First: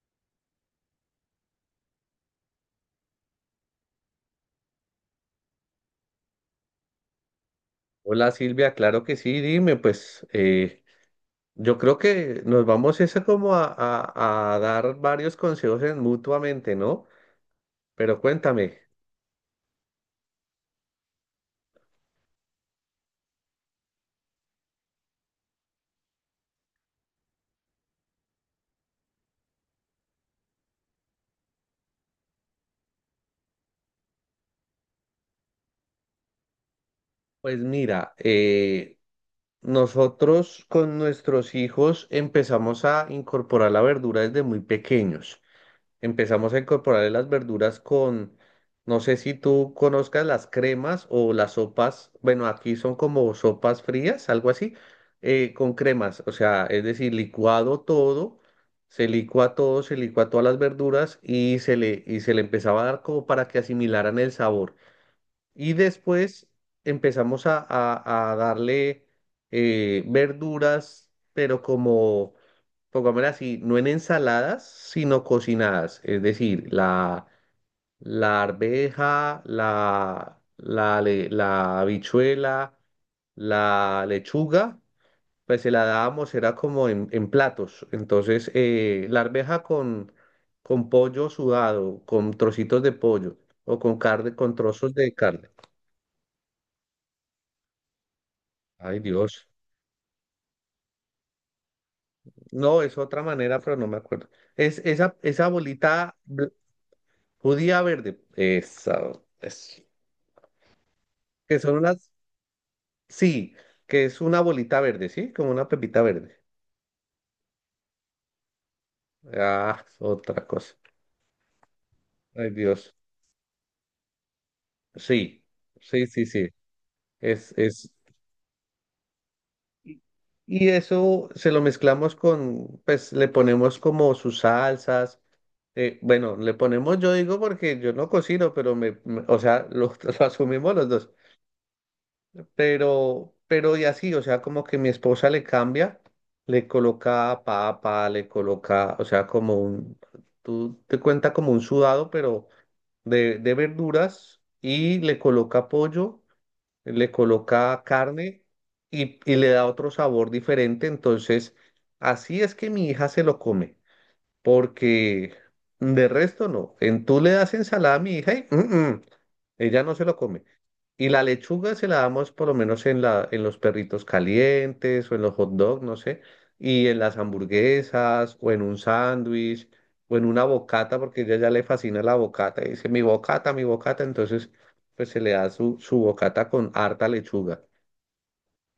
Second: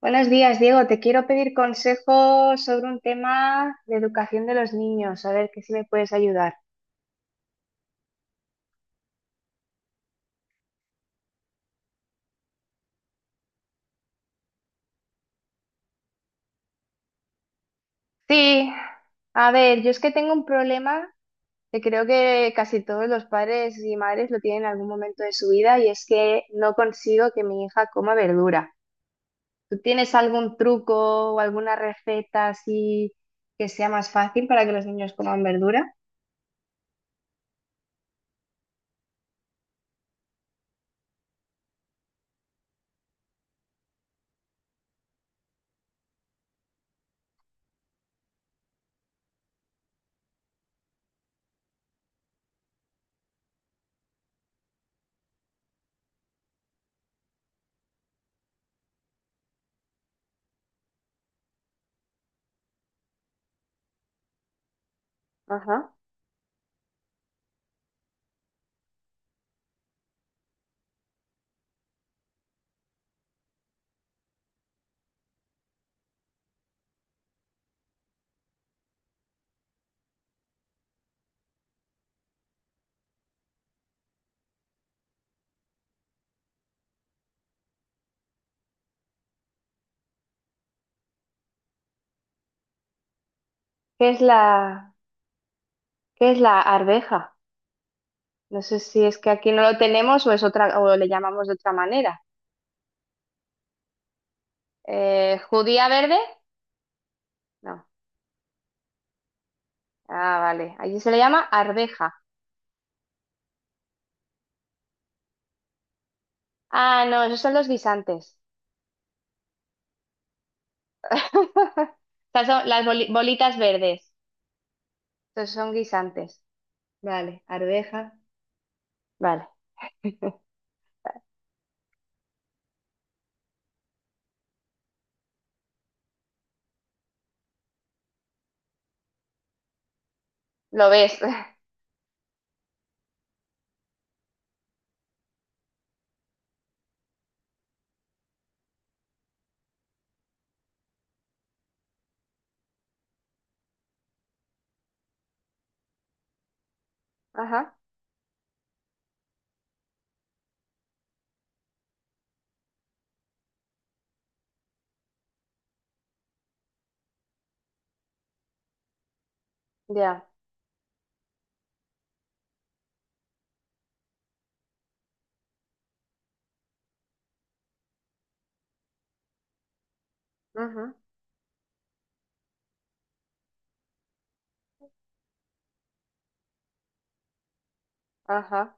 Buenos días, Diego. Te quiero pedir consejo sobre un tema de educación de los niños. A ver, que si me puedes ayudar. Hola Silvia, claro que sí, dime, pues yo creo que nos vamos ese como a dar varios consejos mutuamente, ¿no? Pero Sí, cuéntame, a ver, yo es que tengo un problema que creo que casi todos los padres y madres lo tienen en algún momento de su vida y es que no consigo que mi hija coma verdura. ¿Tú tienes algún truco o alguna receta así que sea más fácil para que los niños coman verdura? pues mira, nosotros con nuestros hijos empezamos a incorporar la verdura desde muy pequeños. Empezamos a incorporarle las verduras con, no sé si tú conozcas las cremas o las sopas, bueno, aquí son como sopas frías, algo así, con cremas, o sea, es decir, licuado todo, se licua todas las verduras y se le empezaba a dar como para que asimilaran el sabor. Y Ajá. después empezamos a darle verduras, pero como pongámosla así, no en ensaladas, sino cocinadas. Es decir, la arveja, la habichuela, la lechuga, pues se la dábamos, era como en platos. Entonces, la arveja con pollo sudado, con trocitos de pollo o con ¿Qué es carne, con trozos de carne. qué es la arveja? No sé Ay, si es que Dios. aquí no lo tenemos o es otra, o le llamamos de otra manera. No, es otra manera, pero no me acuerdo. Es esa, esa ¿Judía verde? bolita judía No. verde. Esa. es- Ah, vale. Allí se le llama Que son unas, arveja. sí, que es una bolita verde, ¿sí? Como una pepita verde. Ah, no, esos son los guisantes. Ah, es otra cosa. Estas Ay, son las Dios. Bolitas verdes. Sí, Estos son sí, sí, guisantes. sí. Vale, Es, es. arveja. Vale. Y y eso se lo mezclamos con, pues le ponemos como sus salsas. Bueno, le ponemos, yo digo porque yo no cocino, pero o sea, lo, lo asumimos Lo los dos. ves. Pero y así, o sea, como que mi esposa le cambia, le coloca papa, le coloca, o sea, como un, tú te cuenta como un sudado, pero de verduras y le coloca pollo, le Ajá, coloca carne y le da otro sabor diferente. Entonces, así es que mi hija se lo come, porque de resto no. Tú le das ensalada a mi hija y... "Mm, mm". Ella no se lo ya. come. Y la lechuga se la damos por lo menos en los perritos calientes o en los hot dogs, no sé, y en las hamburguesas o en un sándwich o en una Ujú, bocata, porque ella ya le fascina la bocata y dice, mi bocata, entonces pues se le da su, su bocata con harta lechuga. ajá.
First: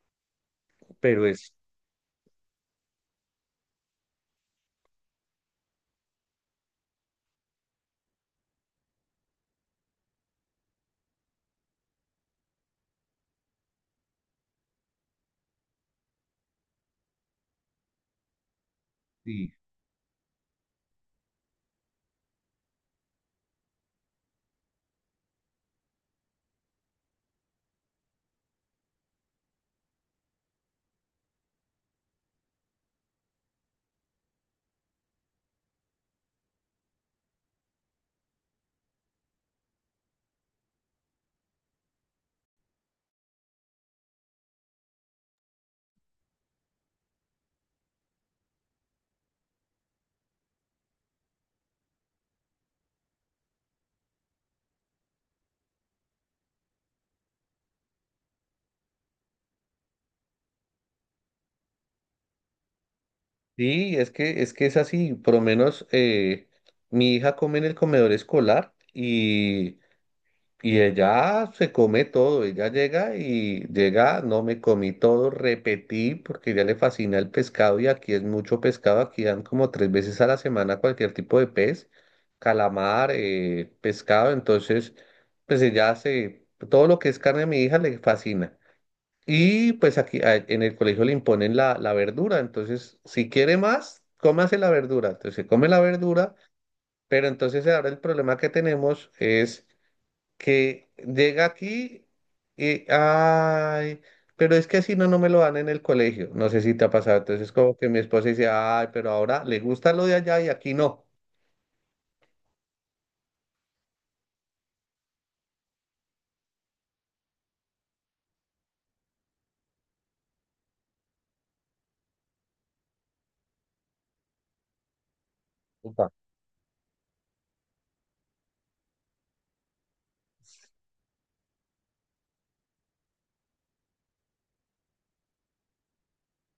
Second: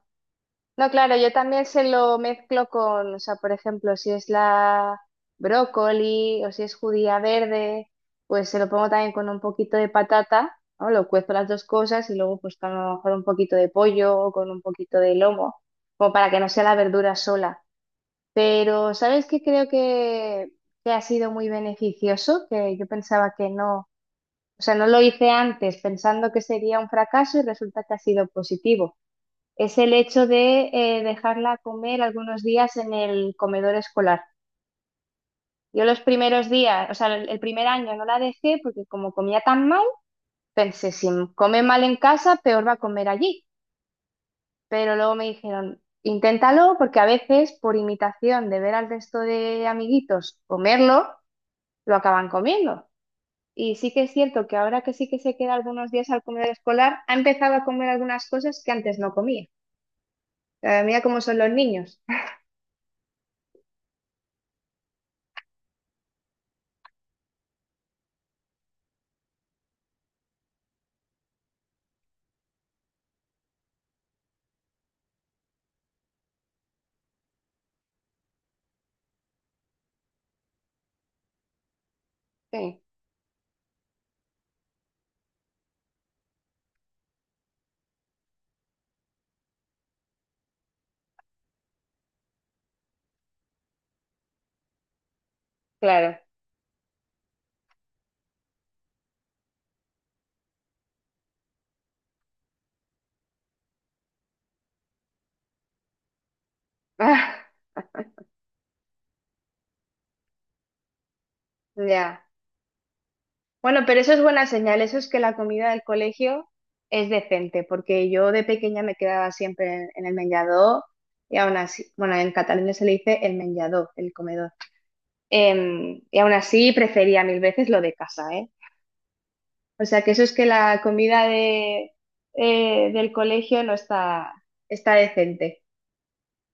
No, claro, Pero yo es, también se lo mezclo con, o sea, por ejemplo, si es la brócoli o si es judía verde, pues se lo pongo también con un poquito de patata, ¿no? Lo cuezo las dos cosas y luego pues con a lo mejor un poquito de pollo o con un poquito de lomo, como para que no sea la verdura sola. Pero, ¿sabes qué sí, creo que ha sido muy beneficioso? Que yo pensaba que no, o sea, no lo hice antes pensando que sería un fracaso y resulta que ha sido positivo es el hecho de dejarla comer algunos días en el comedor escolar. Yo los primeros días, o sea, el primer año no la dejé porque como comía tan mal, pensé, si come mal en casa, peor va a comer allí. Pero luego me dijeron, inténtalo porque a veces por imitación de ver al resto de amiguitos comerlo, lo acaban comiendo. Y sí que es cierto que ahora que sí que se queda algunos días al comedor escolar, ha empezado a comer algunas cosas que antes no comía. Mira cómo son los niños. sí, es que, es así, por lo menos mi hija come en el comedor escolar. Y ella se come todo, ella llega y llega, no me comí todo, repetí, porque ya le fascina el pescado y aquí es mucho pescado, aquí dan como tres veces a la semana cualquier tipo de pez, Sí, calamar, pescado. Entonces, pues ella hace todo lo que es carne a mi hija le fascina. Y pues aquí en el colegio le imponen la verdura, entonces si quiere más, cómase la verdura, entonces se come la claro. verdura, pero entonces ahora el problema que tenemos es que llega aquí y, ay, pero es que así no, no me lo dan en el colegio. No sé si te ha pasado. Entonces, Ah, como que mi esposa dice, ay, pero ahora le gusta lo de allá y aquí no. ya. Bueno, pero eso es buena señal. Eso es que la comida del colegio es decente, porque yo de pequeña me quedaba siempre en el menjador y aún así, bueno, en Cataluña se le dice el menjador, el comedor. Upa. Y aún así prefería mil veces lo de casa, ¿eh? O sea que eso es que la comida de, del colegio no está, está decente.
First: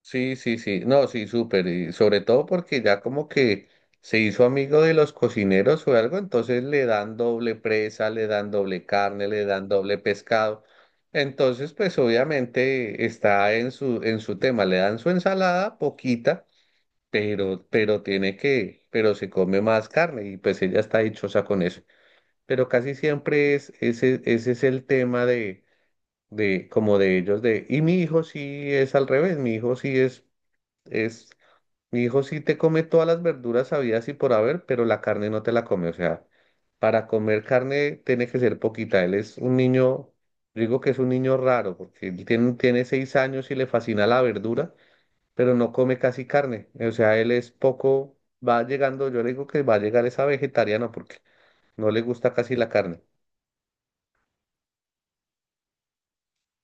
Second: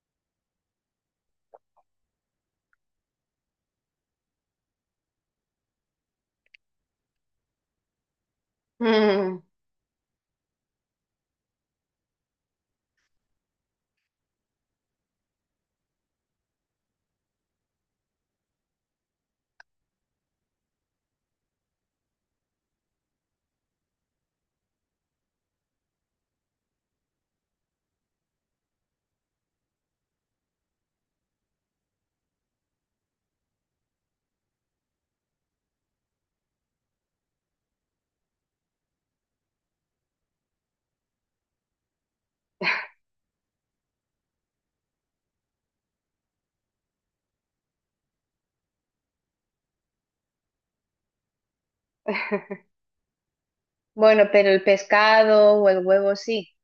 Sí, sí, sí. No, sí, súper. Y sobre todo porque ya como que se hizo amigo de los cocineros o algo, entonces le dan doble presa, le dan doble carne, Mm. le dan doble pescado. Entonces, pues obviamente está en su tema, le dan su ensalada poquita, pero tiene que, pero se come más carne y pues ella está dichosa con eso. Pero casi siempre es, ese es el tema de, como de ellos, de, y mi hijo sí es al revés, es, mi hijo sí te come todas las verduras habidas y por haber, pero la carne no te la come, o sea, para comer carne tiene que ser poquita, él es un niño, digo que es un niño raro, porque él tiene 6 años y le fascina la verdura, pero no come casi carne. O sea, él es poco, va llegando, yo le digo que va a llegar esa vegetariano porque no le gusta casi la carne. Bueno, pero el pescado o el huevo sí,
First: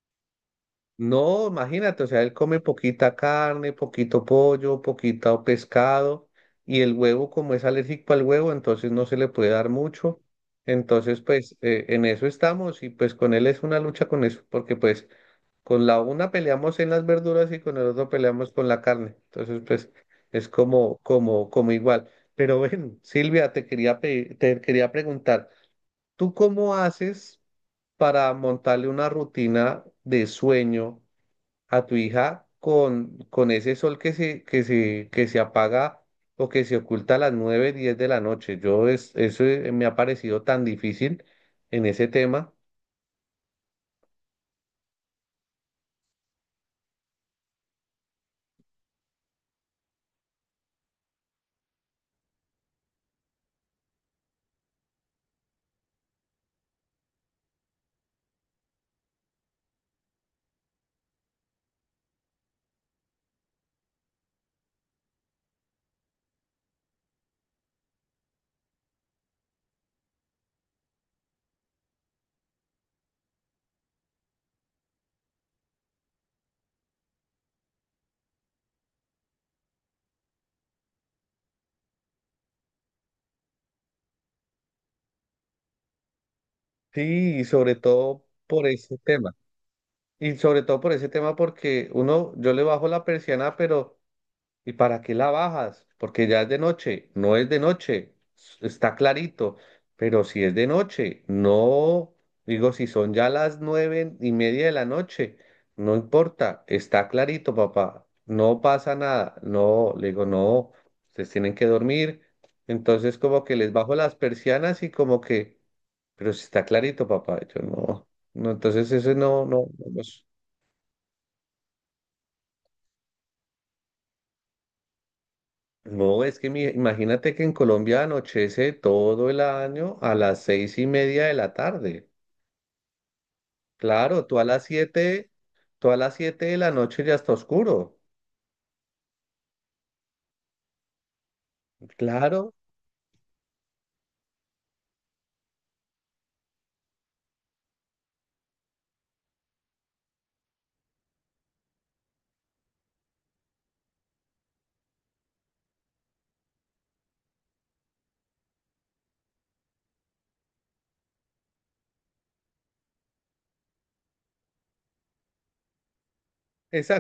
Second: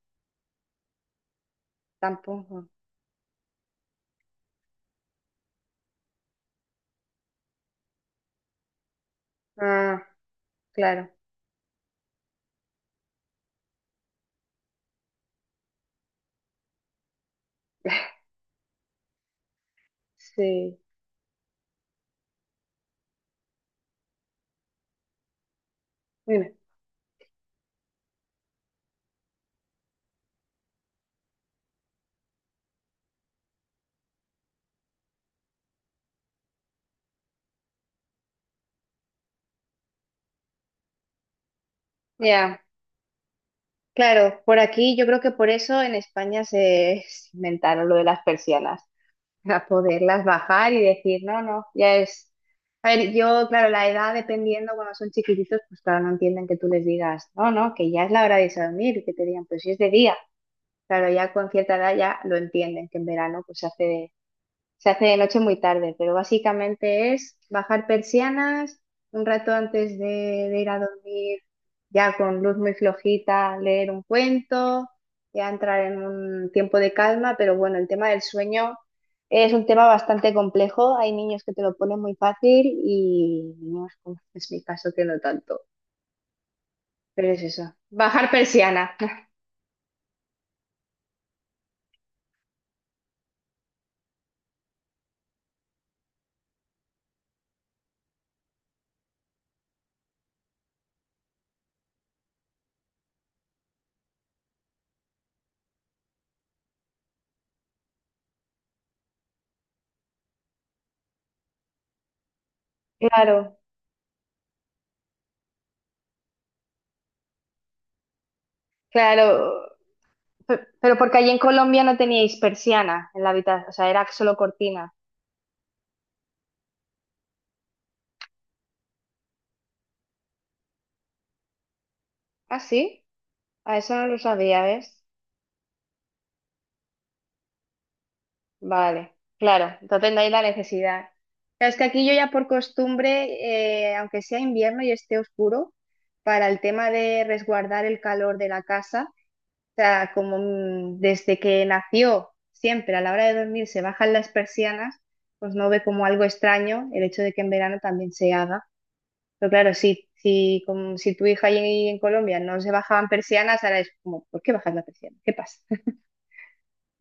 No, imagínate, o sea, él come tampoco. poquita carne, poquito pollo, poquito pescado, y el huevo, como es alérgico al huevo, entonces no se le puede dar Ah, mucho. claro, Entonces, pues en eso estamos y pues con él es una lucha con eso, porque pues con la una peleamos en las verduras y con el otro peleamos con la carne. Entonces, pues es sí. como, como, como igual. Pero ven, Silvia, te quería te quería preguntar, ¿tú cómo haces para montarle una rutina de sueño a tu hija con ese sol que se, que se, que se apaga o que se oculta a las 9 10 de la noche? Eso me ha parecido tan difícil en ese tema. Ya, claro, por aquí yo creo que por eso en España se inventaron lo de las persianas, para poderlas bajar y decir, no, no, ya es… A ver, yo, claro, la edad dependiendo, cuando son chiquititos, pues claro, no entienden que tú les digas, no, no, que ya es la hora de irse a dormir, y que te digan, pues si es de día. Claro, ya con cierta edad ya lo entienden, que en verano pues se hace de noche muy tarde, pero básicamente es bajar persianas un rato antes de ir a dormir, ya con luz muy flojita, leer un cuento, ya entrar en un tiempo de calma, pero bueno, el tema del sueño es un tema bastante complejo. Hay niños que te lo ponen muy fácil y niños, como es mi caso, que no tanto. Pero Sí, es y eso, sobre todo bajar por persiana. ese tema. Y sobre todo por ese tema, porque uno, yo le bajo la persiana, pero ¿y para qué la bajas? Porque ya es de noche, no es de noche, está clarito, pero si es de noche, no, digo, si son ya las 9:30 de la noche, no importa, está clarito, papá, no pasa nada, no, le digo, no, ustedes tienen que dormir, entonces como Claro, que les bajo las persianas y como que, pero si está clarito, papá, yo no, no, entonces ese no, claro. no, no. Pero porque allí en Colombia no teníais persiana en la habitación, o sea, era solo cortina. No, es que imagínate que en Colombia anochece todo el año a las 6:30 de la tarde. Ah, sí, a eso no lo Claro, sabía, ¿ves? Tú a las siete de la noche ya está oscuro. Vale, claro, entonces no hay la necesidad. Claro, es que aquí yo ya por Claro, costumbre, aunque sea invierno y esté oscuro, para el tema de resguardar el calor de la casa, o sea, como desde que nació, siempre a la hora de dormir se bajan las persianas, pues no ve como algo extraño el hecho de que en verano también se haga. Pero claro, sí. Si, como, si tu hija ahí en Colombia no se bajaban persianas, ahora es como, ¿por qué bajas la persiana? ¿Qué pasa?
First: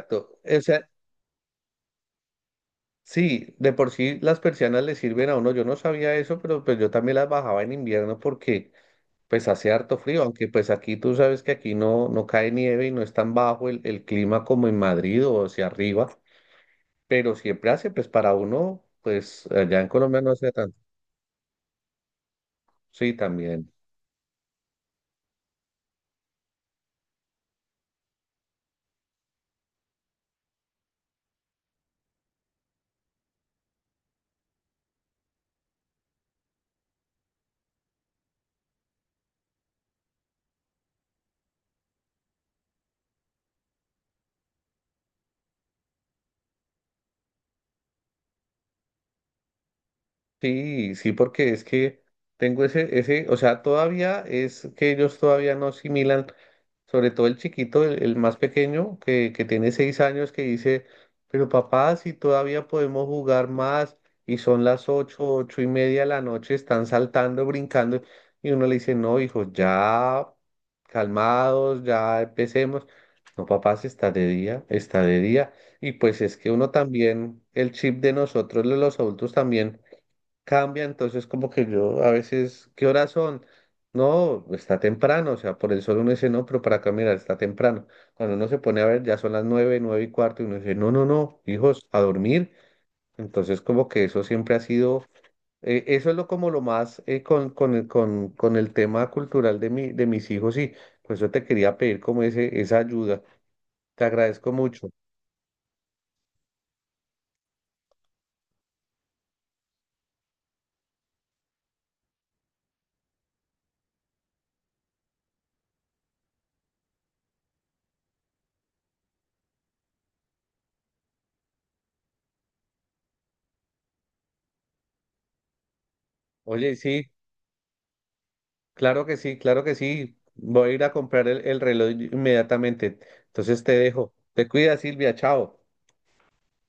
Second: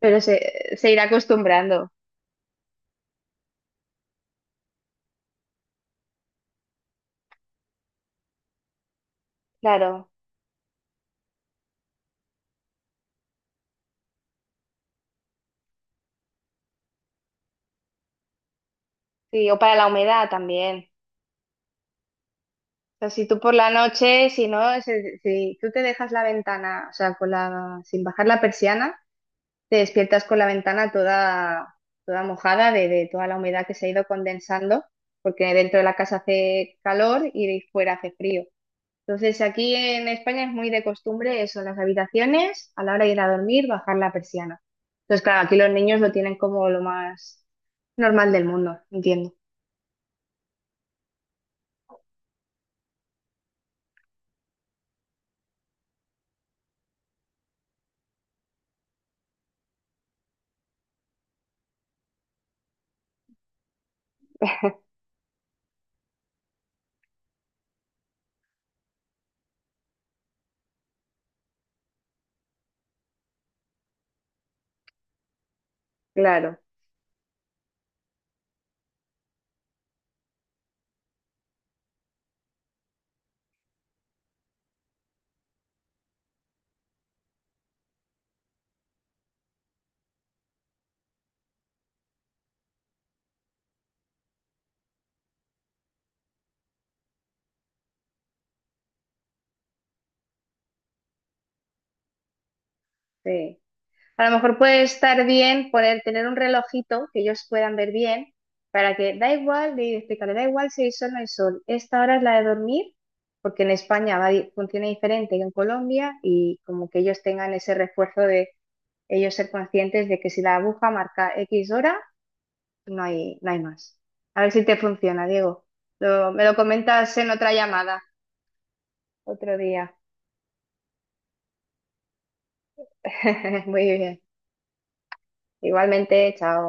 Pero O se, sea, se irá acostumbrando. sí, de por sí las persianas le sirven a uno. Yo no sabía eso, pero pues yo también las bajaba en invierno porque pues hace harto Claro, frío, aunque pues aquí tú sabes que aquí no, no cae nieve y no es tan bajo el clima como en Madrid o hacia arriba. Pero siempre hace, pues para uno, pues sí, o para allá la en Colombia humedad no hace tanto. también. O sea, Sí, si tú por la también. noche, si no, si, tú te dejas la ventana, o sea, con la, sin bajar la persiana, te despiertas con la ventana toda, toda mojada de toda la humedad que se ha ido condensando, porque dentro de la casa hace calor y de fuera hace frío. Entonces, aquí en España es muy de costumbre eso, en las habitaciones, a la hora de ir a dormir, bajar la persiana. Entonces, claro, aquí los niños lo tienen como lo más normal del mundo, entiendo. Sí, sí, porque es que tengo o sea, todavía es que ellos todavía no asimilan, sobre todo el chiquito, el más pequeño, que tiene 6 años, que dice, pero papá, si todavía podemos jugar más, y son las 8, 8:30 de la noche, están saltando, brincando, y uno le dice, no, hijo, ya calmados, ya empecemos. No, papá, si está de día, está de día. Y pues es que Claro, uno también, el chip de nosotros, de los adultos también cambia, entonces como que yo a veces, ¿qué horas son? No, está temprano, o sea, por el sol uno dice, no, pero para caminar está temprano. Cuando uno se pone a ver, ya son las 9, 9:15, y uno dice, no, no, no, hijos, a dormir. Entonces como que eso siempre ha sido, eso es lo como lo más con el tema cultural de mis hijos, y por eso te quería pedir como esa ayuda. sí. Te A lo agradezco mejor puede mucho. estar bien poner, tener un relojito que ellos puedan ver bien, para que da igual, de explicarle, da igual si hay sol o no hay sol. Esta hora es la de dormir, porque en España va, funciona diferente que en Colombia, y como que ellos tengan ese refuerzo de ellos ser conscientes de que si la aguja marca X hora, no hay, no hay más. A ver si te funciona, Diego. Me lo Oye, sí. comentas en otra llamada, Claro que sí, otro claro que día. sí. Voy a ir a comprar el reloj inmediatamente. Entonces te Muy dejo. bien. Te cuida, Silvia. Chao. Igualmente, chao.